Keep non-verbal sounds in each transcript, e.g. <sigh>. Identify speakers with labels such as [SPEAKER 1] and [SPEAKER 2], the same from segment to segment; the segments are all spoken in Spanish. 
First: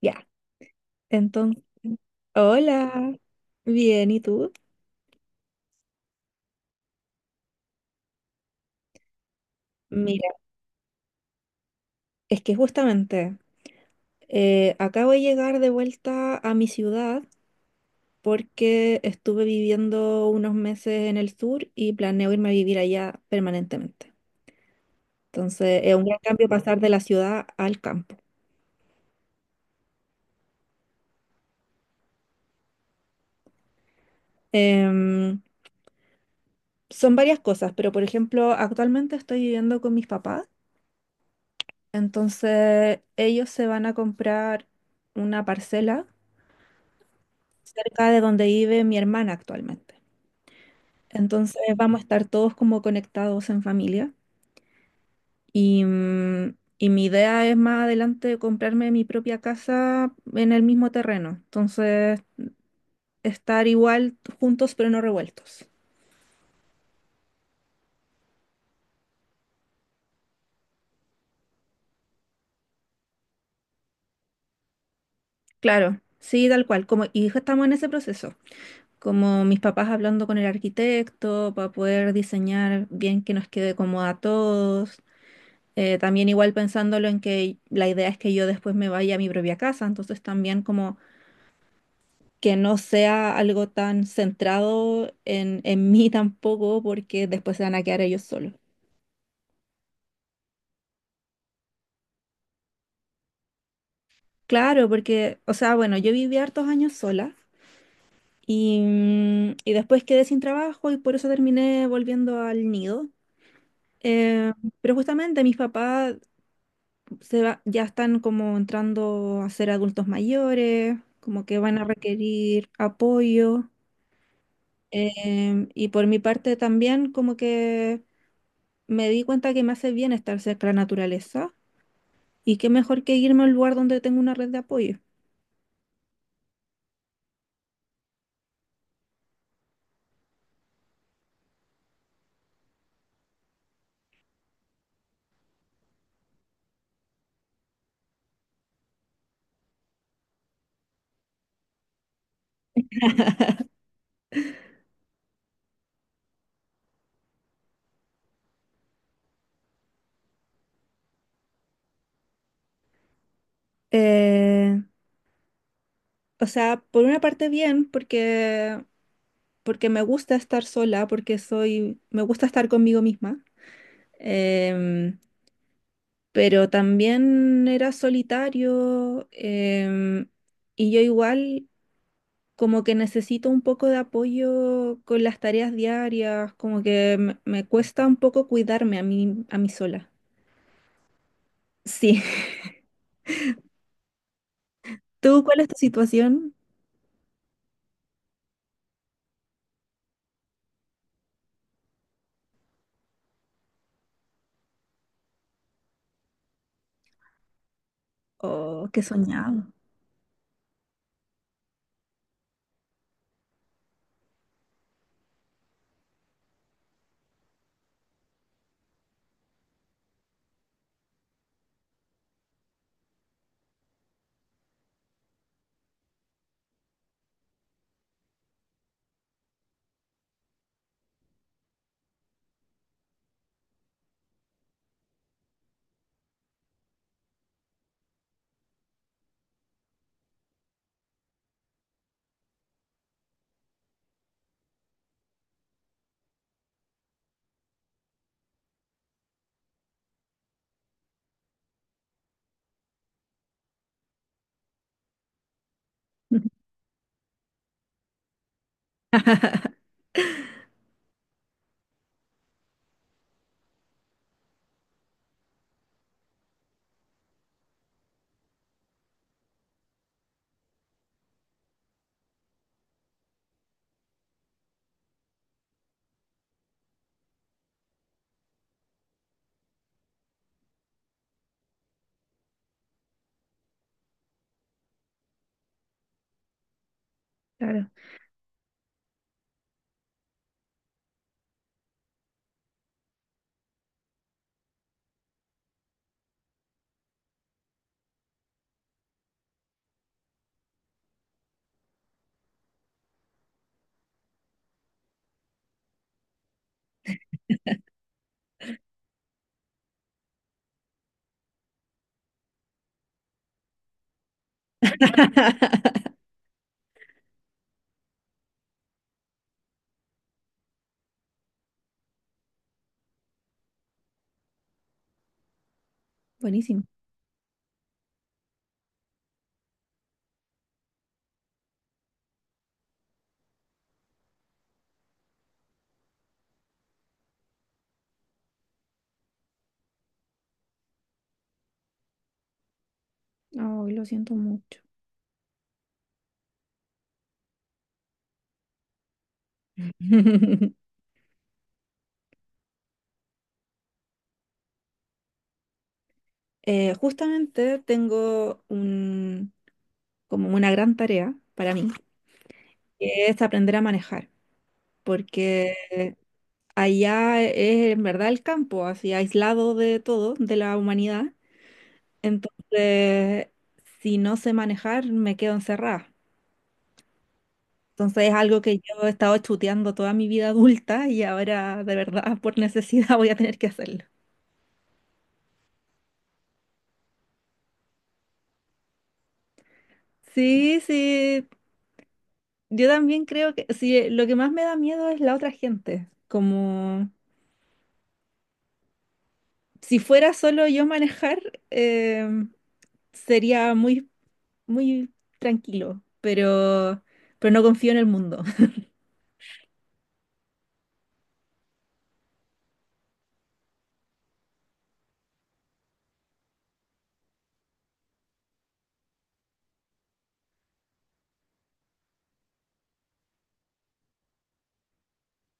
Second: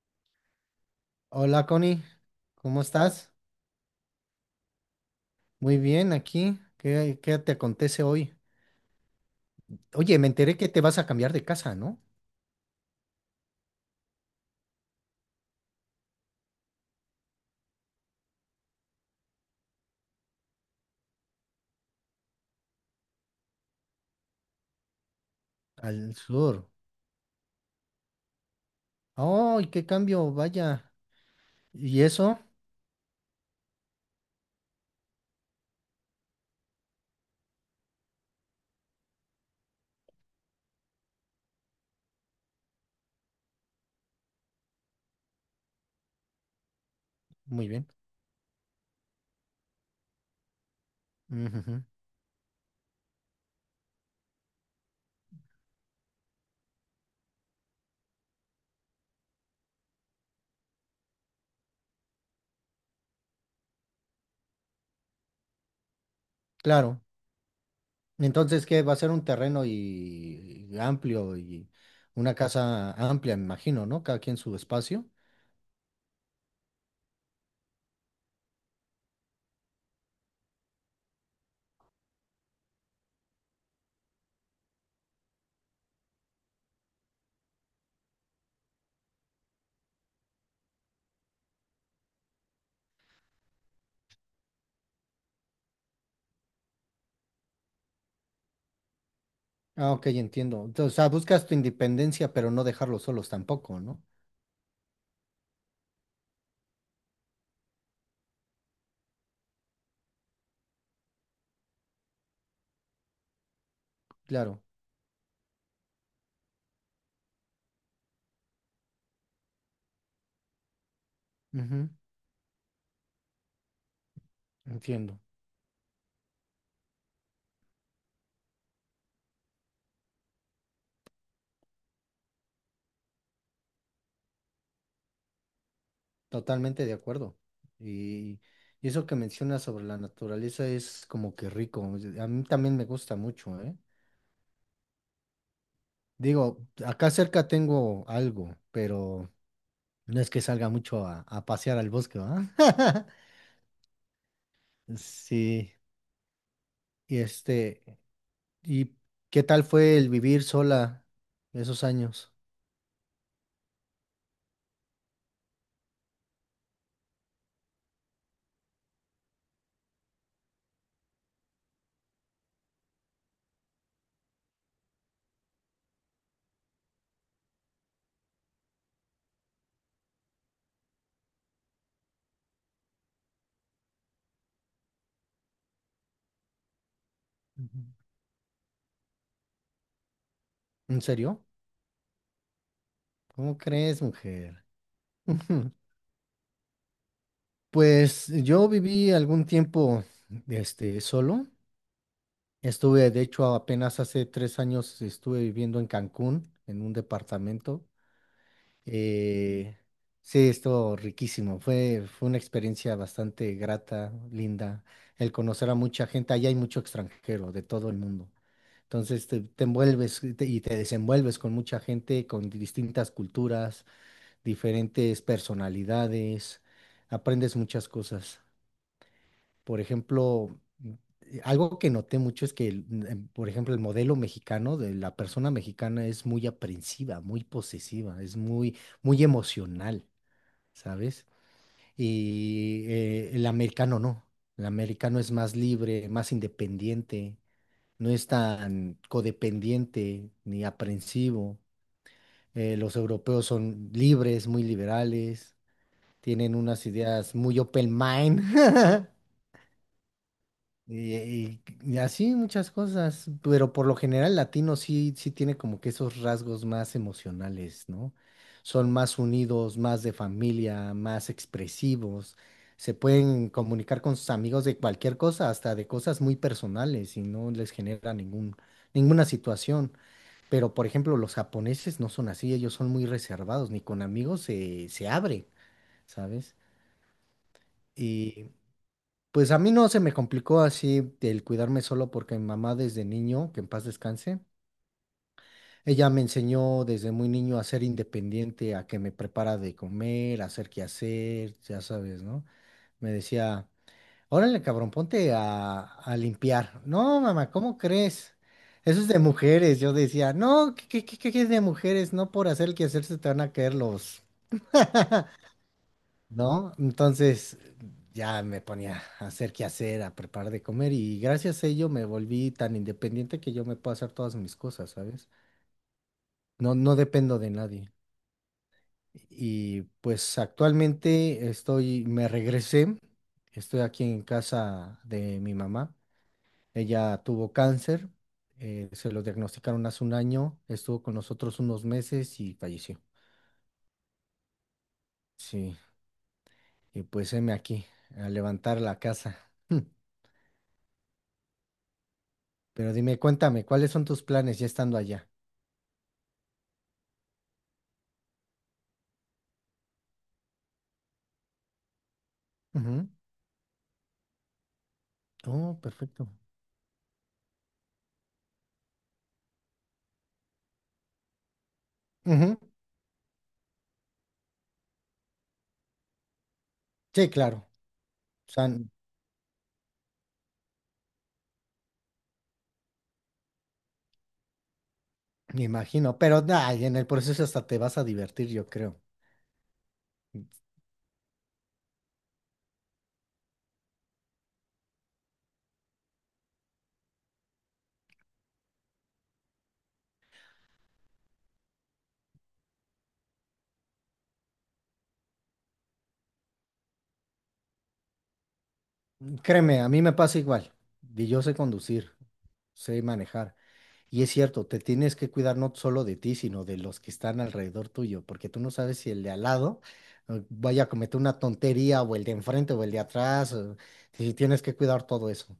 [SPEAKER 1] Ya, entonces,
[SPEAKER 2] Hola Connie, ¿cómo
[SPEAKER 1] hola,
[SPEAKER 2] estás?
[SPEAKER 1] bien, ¿y tú?
[SPEAKER 2] Muy bien, aquí. ¿Qué te acontece hoy? Oye, me
[SPEAKER 1] Mira,
[SPEAKER 2] enteré que te vas a cambiar de casa, ¿no?
[SPEAKER 1] es que justamente acabo de llegar de vuelta a mi ciudad porque estuve viviendo unos meses en el sur y planeo irme a vivir allá permanentemente. Entonces, es un
[SPEAKER 2] Al
[SPEAKER 1] gran cambio
[SPEAKER 2] sur.
[SPEAKER 1] pasar de la ciudad al campo.
[SPEAKER 2] ¡Ay, qué cambio! Vaya. ¿Y eso?
[SPEAKER 1] Em, Son varias cosas, pero por ejemplo, actualmente estoy viviendo con mis papás, entonces ellos se van a comprar una parcela
[SPEAKER 2] Muy bien.
[SPEAKER 1] cerca de donde vive mi hermana actualmente. Entonces
[SPEAKER 2] Ujujú.
[SPEAKER 1] vamos a estar todos como conectados en familia y mi idea es más adelante comprarme mi propia casa en el mismo terreno. Entonces estar igual juntos pero no revueltos.
[SPEAKER 2] Claro. Entonces, ¿qué? Va a ser un terreno y amplio y una casa amplia, me imagino, ¿no? Cada quien su espacio.
[SPEAKER 1] Claro, sí, tal cual. Como, y ya estamos en ese proceso. Como mis papás hablando con el arquitecto para poder diseñar bien que nos quede cómodo a todos. También igual pensándolo en que la idea es que yo después me vaya a mi propia casa, entonces también como que no sea algo tan centrado en <laughs> mí tampoco, porque después se van a quedar ellos solos.
[SPEAKER 2] Ah, ok, entiendo. Entonces, o sea, buscas tu independencia, pero no dejarlos solos tampoco, ¿no?
[SPEAKER 1] Claro, porque, o sea, bueno, yo viví hartos años sola y después quedé sin trabajo y por eso terminé volviendo al nido. Eh,
[SPEAKER 2] Claro.
[SPEAKER 1] pero justamente mis papás ya están como entrando a ser adultos mayores, como que van a
[SPEAKER 2] Ujú.
[SPEAKER 1] requerir apoyo.
[SPEAKER 2] Entiendo.
[SPEAKER 1] Y por mi parte también como que me di cuenta que me hace bien estar cerca de la naturaleza y qué mejor que irme a un lugar donde tengo una red de apoyo.
[SPEAKER 2] Totalmente de acuerdo. Y, y eso que mencionas sobre la naturaleza es como que rico. A mí también me gusta mucho, ¿eh? Digo, acá cerca tengo algo, pero no es que salga mucho a pasear al bosque, ¿verdad? <laughs> Sí. Y este, ¿y qué tal fue el vivir sola esos años?
[SPEAKER 1] Eh, o sea, por una parte bien porque, porque me gusta estar sola, porque soy, me gusta estar conmigo misma, em, pero también era solitario em, y yo igual como que necesito un poco de apoyo con las tareas diarias, como que me
[SPEAKER 2] Ujú.
[SPEAKER 1] cuesta un poco cuidarme a mí sola.
[SPEAKER 2] ¿En serio?
[SPEAKER 1] Sí. <laughs>
[SPEAKER 2] ¿Cómo crees, mujer?
[SPEAKER 1] ¿Tú cuál es tu
[SPEAKER 2] <laughs>
[SPEAKER 1] situación?
[SPEAKER 2] Pues yo viví algún tiempo, solo. Estuve, de hecho, apenas hace 3 años estuve viviendo en Cancún, en un departamento.
[SPEAKER 1] Oh, qué soñado.
[SPEAKER 2] Eh, sí, estuvo riquísimo. Fue una experiencia bastante grata, linda. El conocer a mucha gente. Allá hay mucho extranjero de todo el mundo. Entonces te envuelves y te desenvuelves con mucha gente, con distintas culturas, diferentes personalidades. Aprendes muchas cosas. Por ejemplo, algo que noté mucho es que, por ejemplo, el modelo mexicano de la persona mexicana es muy aprensiva, muy posesiva, es muy, muy emocional, ¿sabes? Y el americano no. El americano es más libre, más independiente, no es tan codependiente ni aprensivo. Los europeos son libres, muy liberales, tienen
[SPEAKER 1] <laughs>
[SPEAKER 2] unas ideas muy open mind. <laughs> Y así muchas cosas, pero por lo general latino sí, sí tiene como que esos rasgos más emocionales, ¿no? Son más unidos, más de familia, más expresivos, se pueden comunicar con sus amigos de cualquier cosa, hasta de cosas muy personales y no les genera ningún, ninguna situación. Pero por ejemplo, los japoneses no son así, ellos son muy reservados, ni con amigos se abren, ¿sabes?
[SPEAKER 1] Claro,
[SPEAKER 2] Pues a mí no se me complicó así el cuidarme solo porque mi mamá desde niño, que en paz descanse, ella me enseñó desde muy niño a ser independiente, a que me prepara de comer, a hacer qué hacer, ya sabes, ¿no? Me decía, órale, cabrón, ponte a limpiar. No, mamá, ¿cómo crees? Eso es de mujeres. Yo decía, no, ¿qué es de mujeres? No por hacer el quehacer se te van a caer los, ¿no? Entonces ya me ponía a hacer qué hacer, a preparar de comer y gracias a ello me volví tan independiente que yo me puedo hacer todas mis cosas, ¿sabes? No,
[SPEAKER 1] buenísimo.
[SPEAKER 2] no dependo de nadie. Y pues actualmente estoy, me regresé, estoy aquí en casa de mi mamá. Ella tuvo cáncer, se lo diagnosticaron hace un año, estuvo con nosotros unos meses y falleció.
[SPEAKER 1] Oh, lo siento mucho.
[SPEAKER 2] Sí, y pues heme aquí, a levantar la casa. <laughs>
[SPEAKER 1] <laughs>
[SPEAKER 2] Pero dime, cuéntame, ¿cuáles son tus planes ya estando allá?
[SPEAKER 1] Justamente como una gran tarea para mí,
[SPEAKER 2] Ujú.
[SPEAKER 1] que es aprender a manejar, porque
[SPEAKER 2] Oh, perfecto.
[SPEAKER 1] allá es en verdad el campo, así aislado de todo, de la humanidad.
[SPEAKER 2] Ujú.
[SPEAKER 1] Entonces, si no sé manejar, me quedo encerrada.
[SPEAKER 2] Sí, claro.
[SPEAKER 1] Entonces es
[SPEAKER 2] O
[SPEAKER 1] algo
[SPEAKER 2] sea,
[SPEAKER 1] que yo he estado chuteando toda mi vida adulta y ahora de verdad por necesidad <laughs> voy a tener que hacerlo.
[SPEAKER 2] me imagino, pero ay, en el proceso hasta te vas a divertir, yo creo.
[SPEAKER 1] Sí, yo también creo que sí, lo que más me da miedo es la otra gente. Como si fuera solo yo manejar, em, sería muy tranquilo, pero no confío en el mundo.
[SPEAKER 2] Créeme, a mí me pasa igual. Y yo sé conducir, sé manejar. Y es cierto, te tienes que cuidar no solo de ti, sino de los que están alrededor tuyo, porque tú no sabes si el de al lado vaya a cometer una tontería, o el de enfrente, o el de atrás. Y tienes que cuidar todo eso.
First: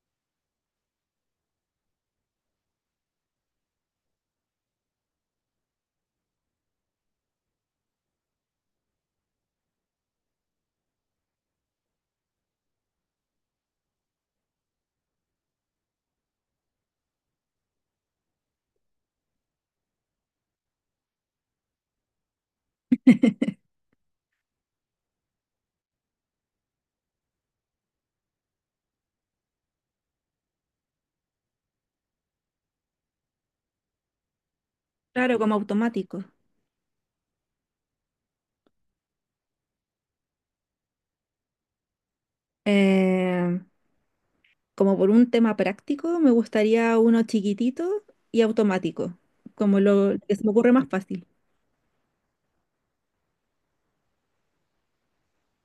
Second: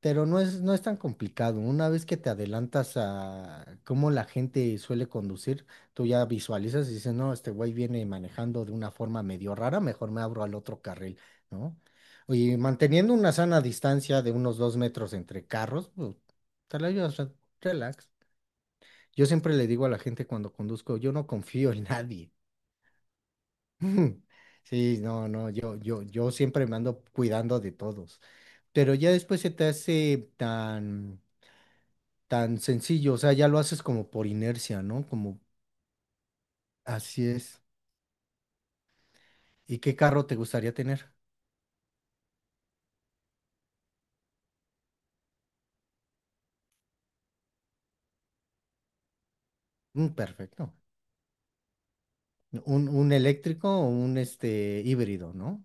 [SPEAKER 2] Pero no es tan complicado. Una vez que te adelantas a cómo la gente suele conducir, tú ya visualizas y dices, no, este güey viene manejando de una forma medio rara, mejor me abro al otro carril, ¿no? Y manteniendo una sana distancia de unos 2 metros entre carros, pues, te la llevas relax. Yo siempre le digo a la gente cuando conduzco, yo no confío en nadie.
[SPEAKER 1] <laughs>
[SPEAKER 2] <laughs> Sí, no, no, yo siempre me ando cuidando de todos. Pero ya después se te hace tan tan sencillo, o sea, ya lo haces como por inercia, ¿no?
[SPEAKER 1] Claro,
[SPEAKER 2] Como
[SPEAKER 1] como automático. <laughs>
[SPEAKER 2] así es. ¿Y qué carro te gustaría tener?
[SPEAKER 1] Em, Como por un tema práctico, me gustaría uno chiquitito y automático, como
[SPEAKER 2] Mm,
[SPEAKER 1] lo que se me ocurre
[SPEAKER 2] perfecto.
[SPEAKER 1] más fácil.
[SPEAKER 2] Un eléctrico o un híbrido, ¿no?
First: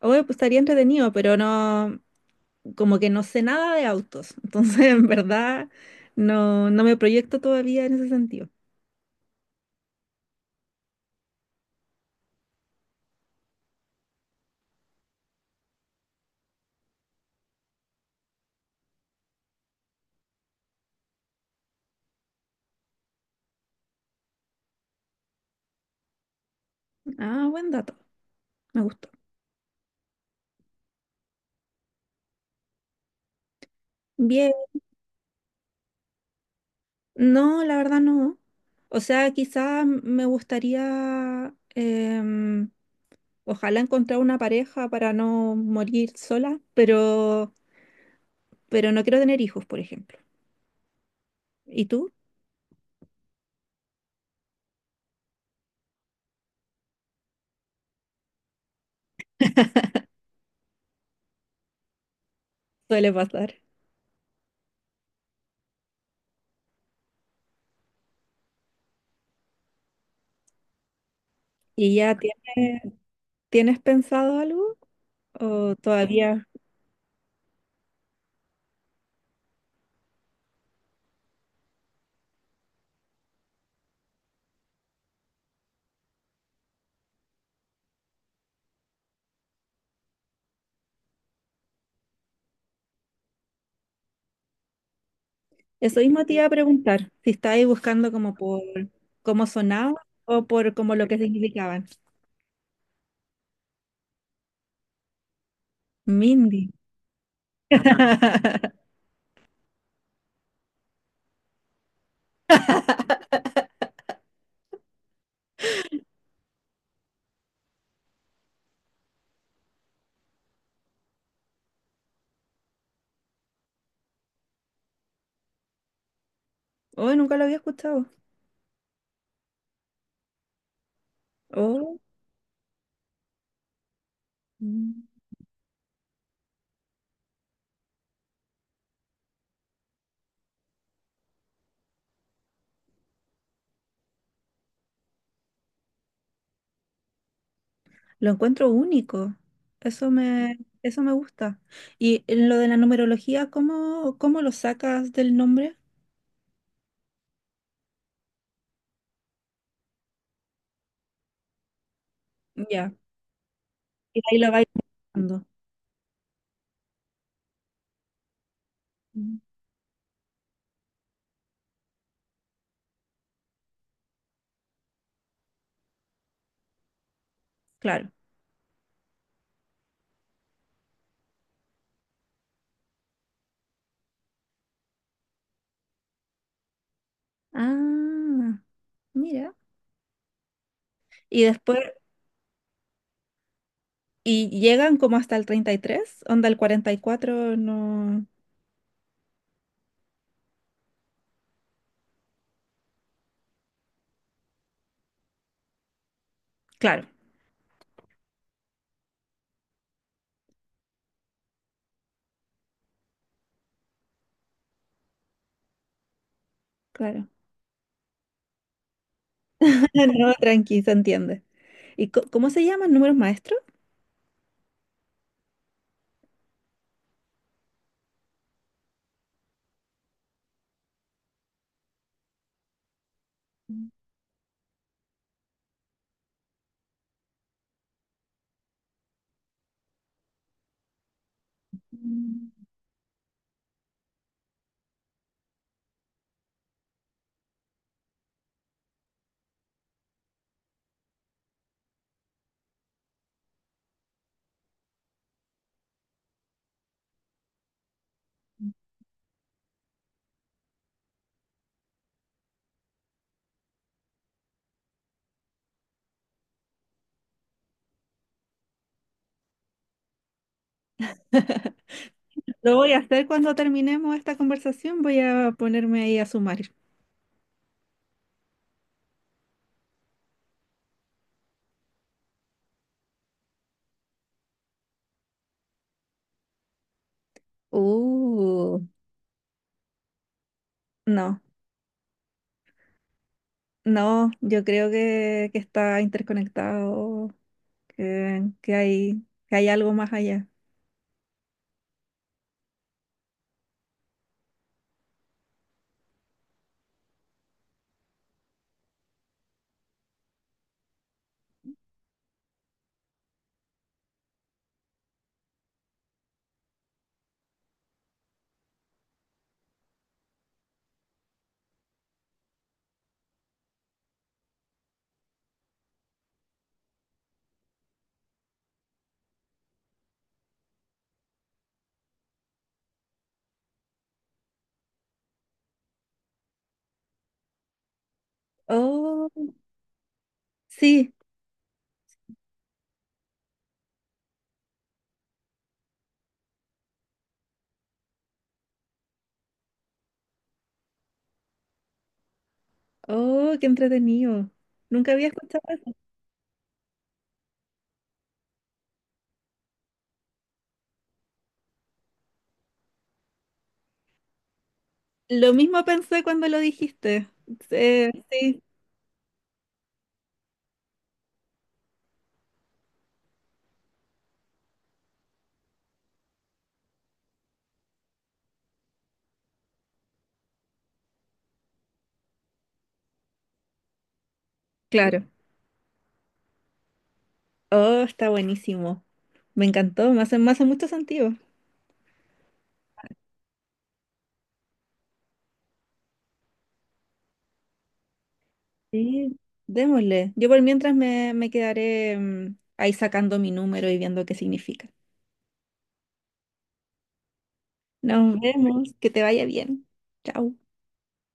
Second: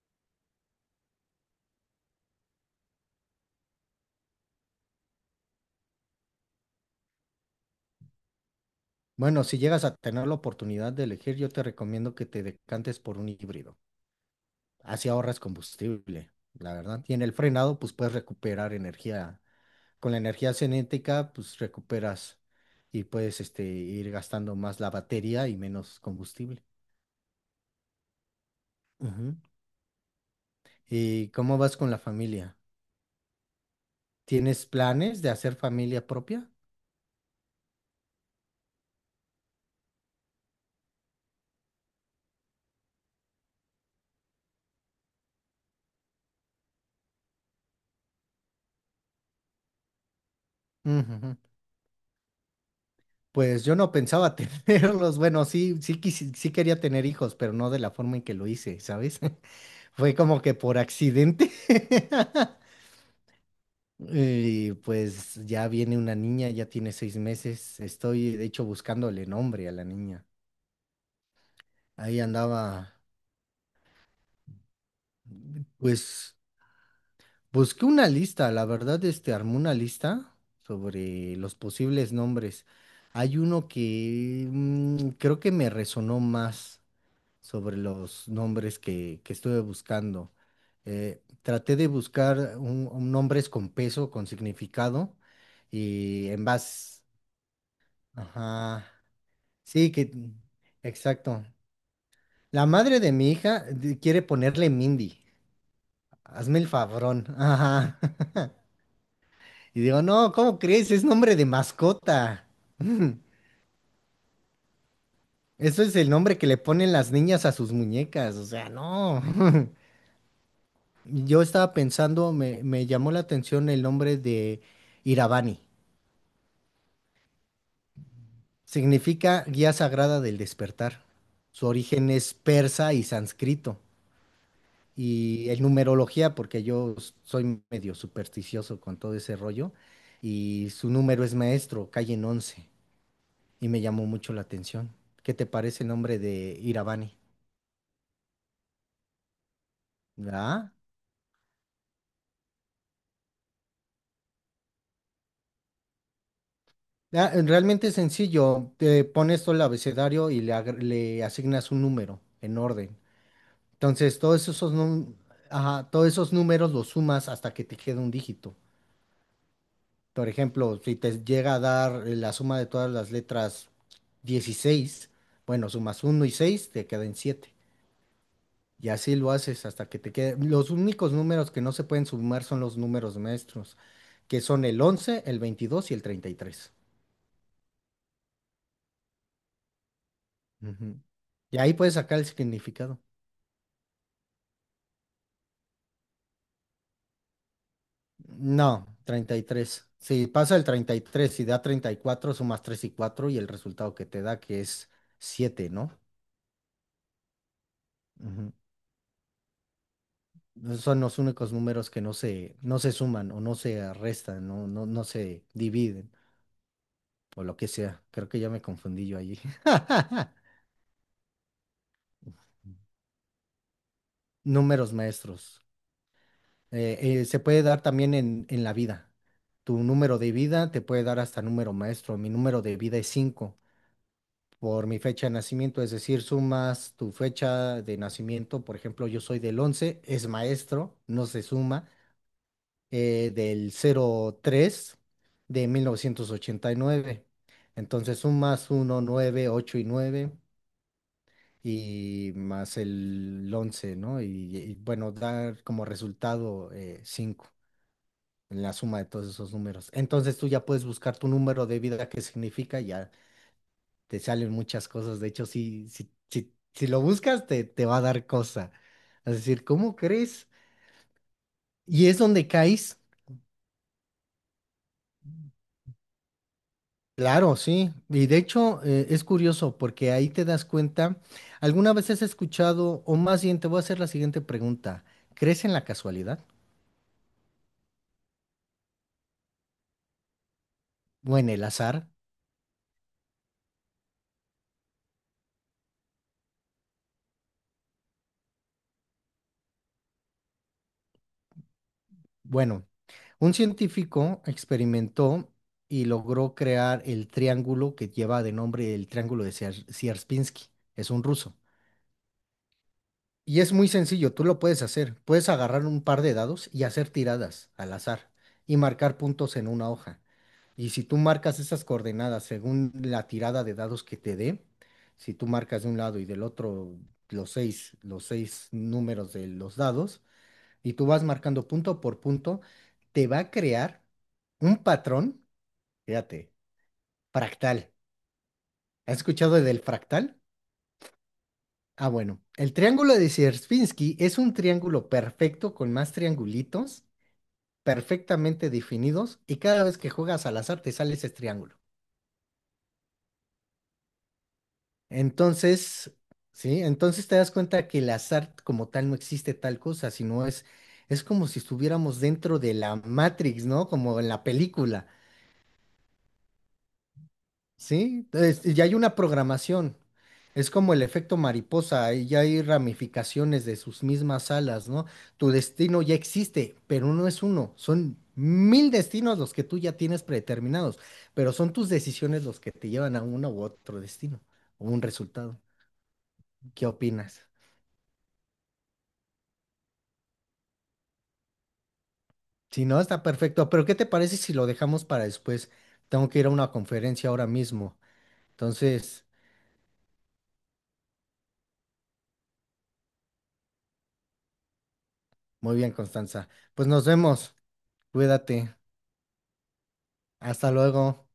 [SPEAKER 1] Obvio, pues, estaría entretenido, pero no, como que no sé nada de autos, entonces <laughs> en verdad no me proyecto todavía en ese sentido.
[SPEAKER 2] Bueno, si llegas a tener la oportunidad de elegir, yo te recomiendo que te decantes por un híbrido. Así ahorras combustible, la verdad. Y en el frenado, pues puedes recuperar energía. Con la energía cinética, pues recuperas y puedes ir gastando más la batería y menos combustible.
[SPEAKER 1] Ah, buen dato, me gustó.
[SPEAKER 2] Ujú. ¿Y cómo vas con la familia?
[SPEAKER 1] Bien,
[SPEAKER 2] ¿Tienes planes de hacer familia propia?
[SPEAKER 1] no, la verdad no. O sea, quizá me gustaría, ojalá encontrar una pareja para no morir sola, pero no quiero tener hijos, por ejemplo.
[SPEAKER 2] Ujujú.
[SPEAKER 1] ¿Y tú?
[SPEAKER 2] Pues yo no pensaba <laughs> tenerlos. Bueno, sí quería tener hijos, pero no de la forma en que lo hice, ¿sabes? <laughs> Fue como que por accidente. <laughs>
[SPEAKER 1] Suele pasar.
[SPEAKER 2] Y pues ya viene una niña, ya tiene 6 meses. Estoy, de hecho, buscándole nombre a la niña.
[SPEAKER 1] ¿Y ya
[SPEAKER 2] Ahí
[SPEAKER 1] tienes,
[SPEAKER 2] andaba,
[SPEAKER 1] tienes pensado algo? ¿O
[SPEAKER 2] pues
[SPEAKER 1] todavía?
[SPEAKER 2] busqué una lista, la verdad, armé una lista sobre los posibles nombres. Hay uno que creo que me resonó más sobre los nombres que estuve buscando. Traté de buscar un nombres con peso, con significado,
[SPEAKER 1] Eso mismo
[SPEAKER 2] y
[SPEAKER 1] te
[SPEAKER 2] en
[SPEAKER 1] iba a
[SPEAKER 2] base...
[SPEAKER 1] preguntar, si estabais buscando como por
[SPEAKER 2] Ajá.
[SPEAKER 1] cómo
[SPEAKER 2] Sí,
[SPEAKER 1] sonaba
[SPEAKER 2] que...
[SPEAKER 1] o por como lo que
[SPEAKER 2] Exacto.
[SPEAKER 1] significaban.
[SPEAKER 2] La madre de mi hija quiere ponerle Mindy. Hazme
[SPEAKER 1] Mindy.
[SPEAKER 2] el favorón. Ajá.
[SPEAKER 1] <laughs>
[SPEAKER 2] Y digo, no, ¿cómo crees? Es nombre de mascota. <laughs> Eso es el nombre que le ponen las niñas a sus muñecas, o sea, no. <laughs> Yo estaba pensando, me llamó la atención el nombre de Iravani.
[SPEAKER 1] Oh, nunca lo había escuchado.
[SPEAKER 2] Significa guía sagrada del despertar. Su
[SPEAKER 1] Oh,
[SPEAKER 2] origen es persa y sánscrito.
[SPEAKER 1] mm,
[SPEAKER 2] Y en numerología, porque yo soy medio supersticioso con todo ese rollo, y su número es maestro, calle en 11 y me llamó mucho la atención. ¿Qué te parece el nombre de Iravani?
[SPEAKER 1] lo encuentro único.
[SPEAKER 2] ¿Verdad?
[SPEAKER 1] Eso me gusta. Y en lo de la numerología, ¿cómo lo sacas del nombre?
[SPEAKER 2] Ah, realmente es sencillo, te pones todo el abecedario y le asignas un número en
[SPEAKER 1] Ya.
[SPEAKER 2] orden. Entonces,
[SPEAKER 1] Y ahí lo vais buscando.
[SPEAKER 2] ajá, todos esos números los sumas hasta que te quede un dígito.
[SPEAKER 1] Mm,
[SPEAKER 2] Por ejemplo, si te llega a dar la suma de todas las letras 16, bueno, sumas uno y 6 te quedan siete.
[SPEAKER 1] Claro.
[SPEAKER 2] Y así lo haces hasta que te quede. Los únicos números que no se pueden sumar son los números maestros, que son el 11, el 22 y el 33.
[SPEAKER 1] Ah, mira.
[SPEAKER 2] Ujú.
[SPEAKER 1] Y
[SPEAKER 2] Y ahí
[SPEAKER 1] después
[SPEAKER 2] puedes sacar el significado.
[SPEAKER 1] y llegan como hasta el 33 onda el 44 no.
[SPEAKER 2] No, 33. Si pasa el 33 y da 34, sumas 3 y 4 y el resultado que te da, que es siete, ¿no?
[SPEAKER 1] Claro,
[SPEAKER 2] Ujú. Esos son los únicos números que no se suman o no se restan, no, no, no se dividen
[SPEAKER 1] claro.
[SPEAKER 2] o lo que sea. Creo que ya me confundí yo allí.
[SPEAKER 1] <laughs> No,
[SPEAKER 2] <laughs>
[SPEAKER 1] tranqui, se entiende. ¿Y cómo se llaman números maestros?
[SPEAKER 2] Números maestros. Se puede dar también en, la vida. Tu número de vida te puede dar hasta número maestro. Mi número de vida es 5 por mi fecha de nacimiento, es decir, sumas tu fecha de nacimiento. Por ejemplo, yo soy del 11, es maestro, no se suma,
[SPEAKER 1] Mm.
[SPEAKER 2] del 03 de 1989. Entonces sumas uno 9 8 y 9 y más el 11, ¿no? Bueno, dar como resultado cinco, la suma de todos esos números. Entonces tú ya puedes buscar tu número de vida, qué significa, ya te salen muchas cosas. De hecho, si lo buscas, te va a dar cosa. Es decir, ¿cómo crees? Y es donde
[SPEAKER 1] Lo voy a
[SPEAKER 2] caes.
[SPEAKER 1] hacer cuando terminemos esta conversación, voy a ponerme ahí a sumar.
[SPEAKER 2] Claro, sí. Y de hecho, es curioso porque ahí te das cuenta. ¿Alguna vez has escuchado, o más bien te voy a hacer la siguiente pregunta? ¿Crees en la casualidad
[SPEAKER 1] Uh,
[SPEAKER 2] o
[SPEAKER 1] No,
[SPEAKER 2] en el azar?
[SPEAKER 1] no, yo creo que está interconectado, que hay algo más allá.
[SPEAKER 2] Bueno, un científico experimentó y logró crear el triángulo que lleva de nombre el triángulo de Sierpinski. Es un ruso. Y es muy sencillo, tú lo puedes hacer. Puedes agarrar un par de dados y hacer tiradas al azar y marcar puntos en una hoja. Y si tú marcas esas coordenadas según la tirada de dados que te dé, si tú marcas de un lado y del otro los seis números de los dados, y tú vas marcando punto por punto, te va a crear un patrón, fíjate, fractal. ¿Has
[SPEAKER 1] Oh,
[SPEAKER 2] escuchado del fractal?
[SPEAKER 1] sí,
[SPEAKER 2] Ah, bueno, el triángulo de Sierpinski es un triángulo perfecto con más triangulitos perfectamente definidos y cada vez que juegas al azar te sale ese triángulo.
[SPEAKER 1] oh, qué entretenido. Nunca había escuchado.
[SPEAKER 2] Entonces, sí, entonces te das cuenta que el azar como tal no existe tal cosa, sino es como si estuviéramos dentro de la Matrix, ¿no? Como en la película.
[SPEAKER 1] Lo mismo pensé cuando lo dijiste.
[SPEAKER 2] Sí,
[SPEAKER 1] Sí,
[SPEAKER 2] ya hay una programación. Es como el efecto mariposa, ahí ya hay ramificaciones de sus mismas alas, ¿no? Tu destino ya existe, pero no es uno, son mil destinos los que tú ya tienes predeterminados, pero son tus decisiones los que te llevan a uno u otro destino o un
[SPEAKER 1] claro.
[SPEAKER 2] resultado. ¿Qué opinas?
[SPEAKER 1] Oh, está buenísimo. Me encantó, me hace mucho sentido.
[SPEAKER 2] Si no, está perfecto, pero ¿qué te parece si lo dejamos para después? Tengo que ir a una conferencia ahora mismo. Entonces,
[SPEAKER 1] Sí, démosle. Yo por mientras me quedaré ahí sacando mi número y viendo qué significa.
[SPEAKER 2] muy bien, Constanza. Pues nos vemos,
[SPEAKER 1] Nos
[SPEAKER 2] cuídate,
[SPEAKER 1] vemos, que te vaya bien. Chao.
[SPEAKER 2] hasta luego.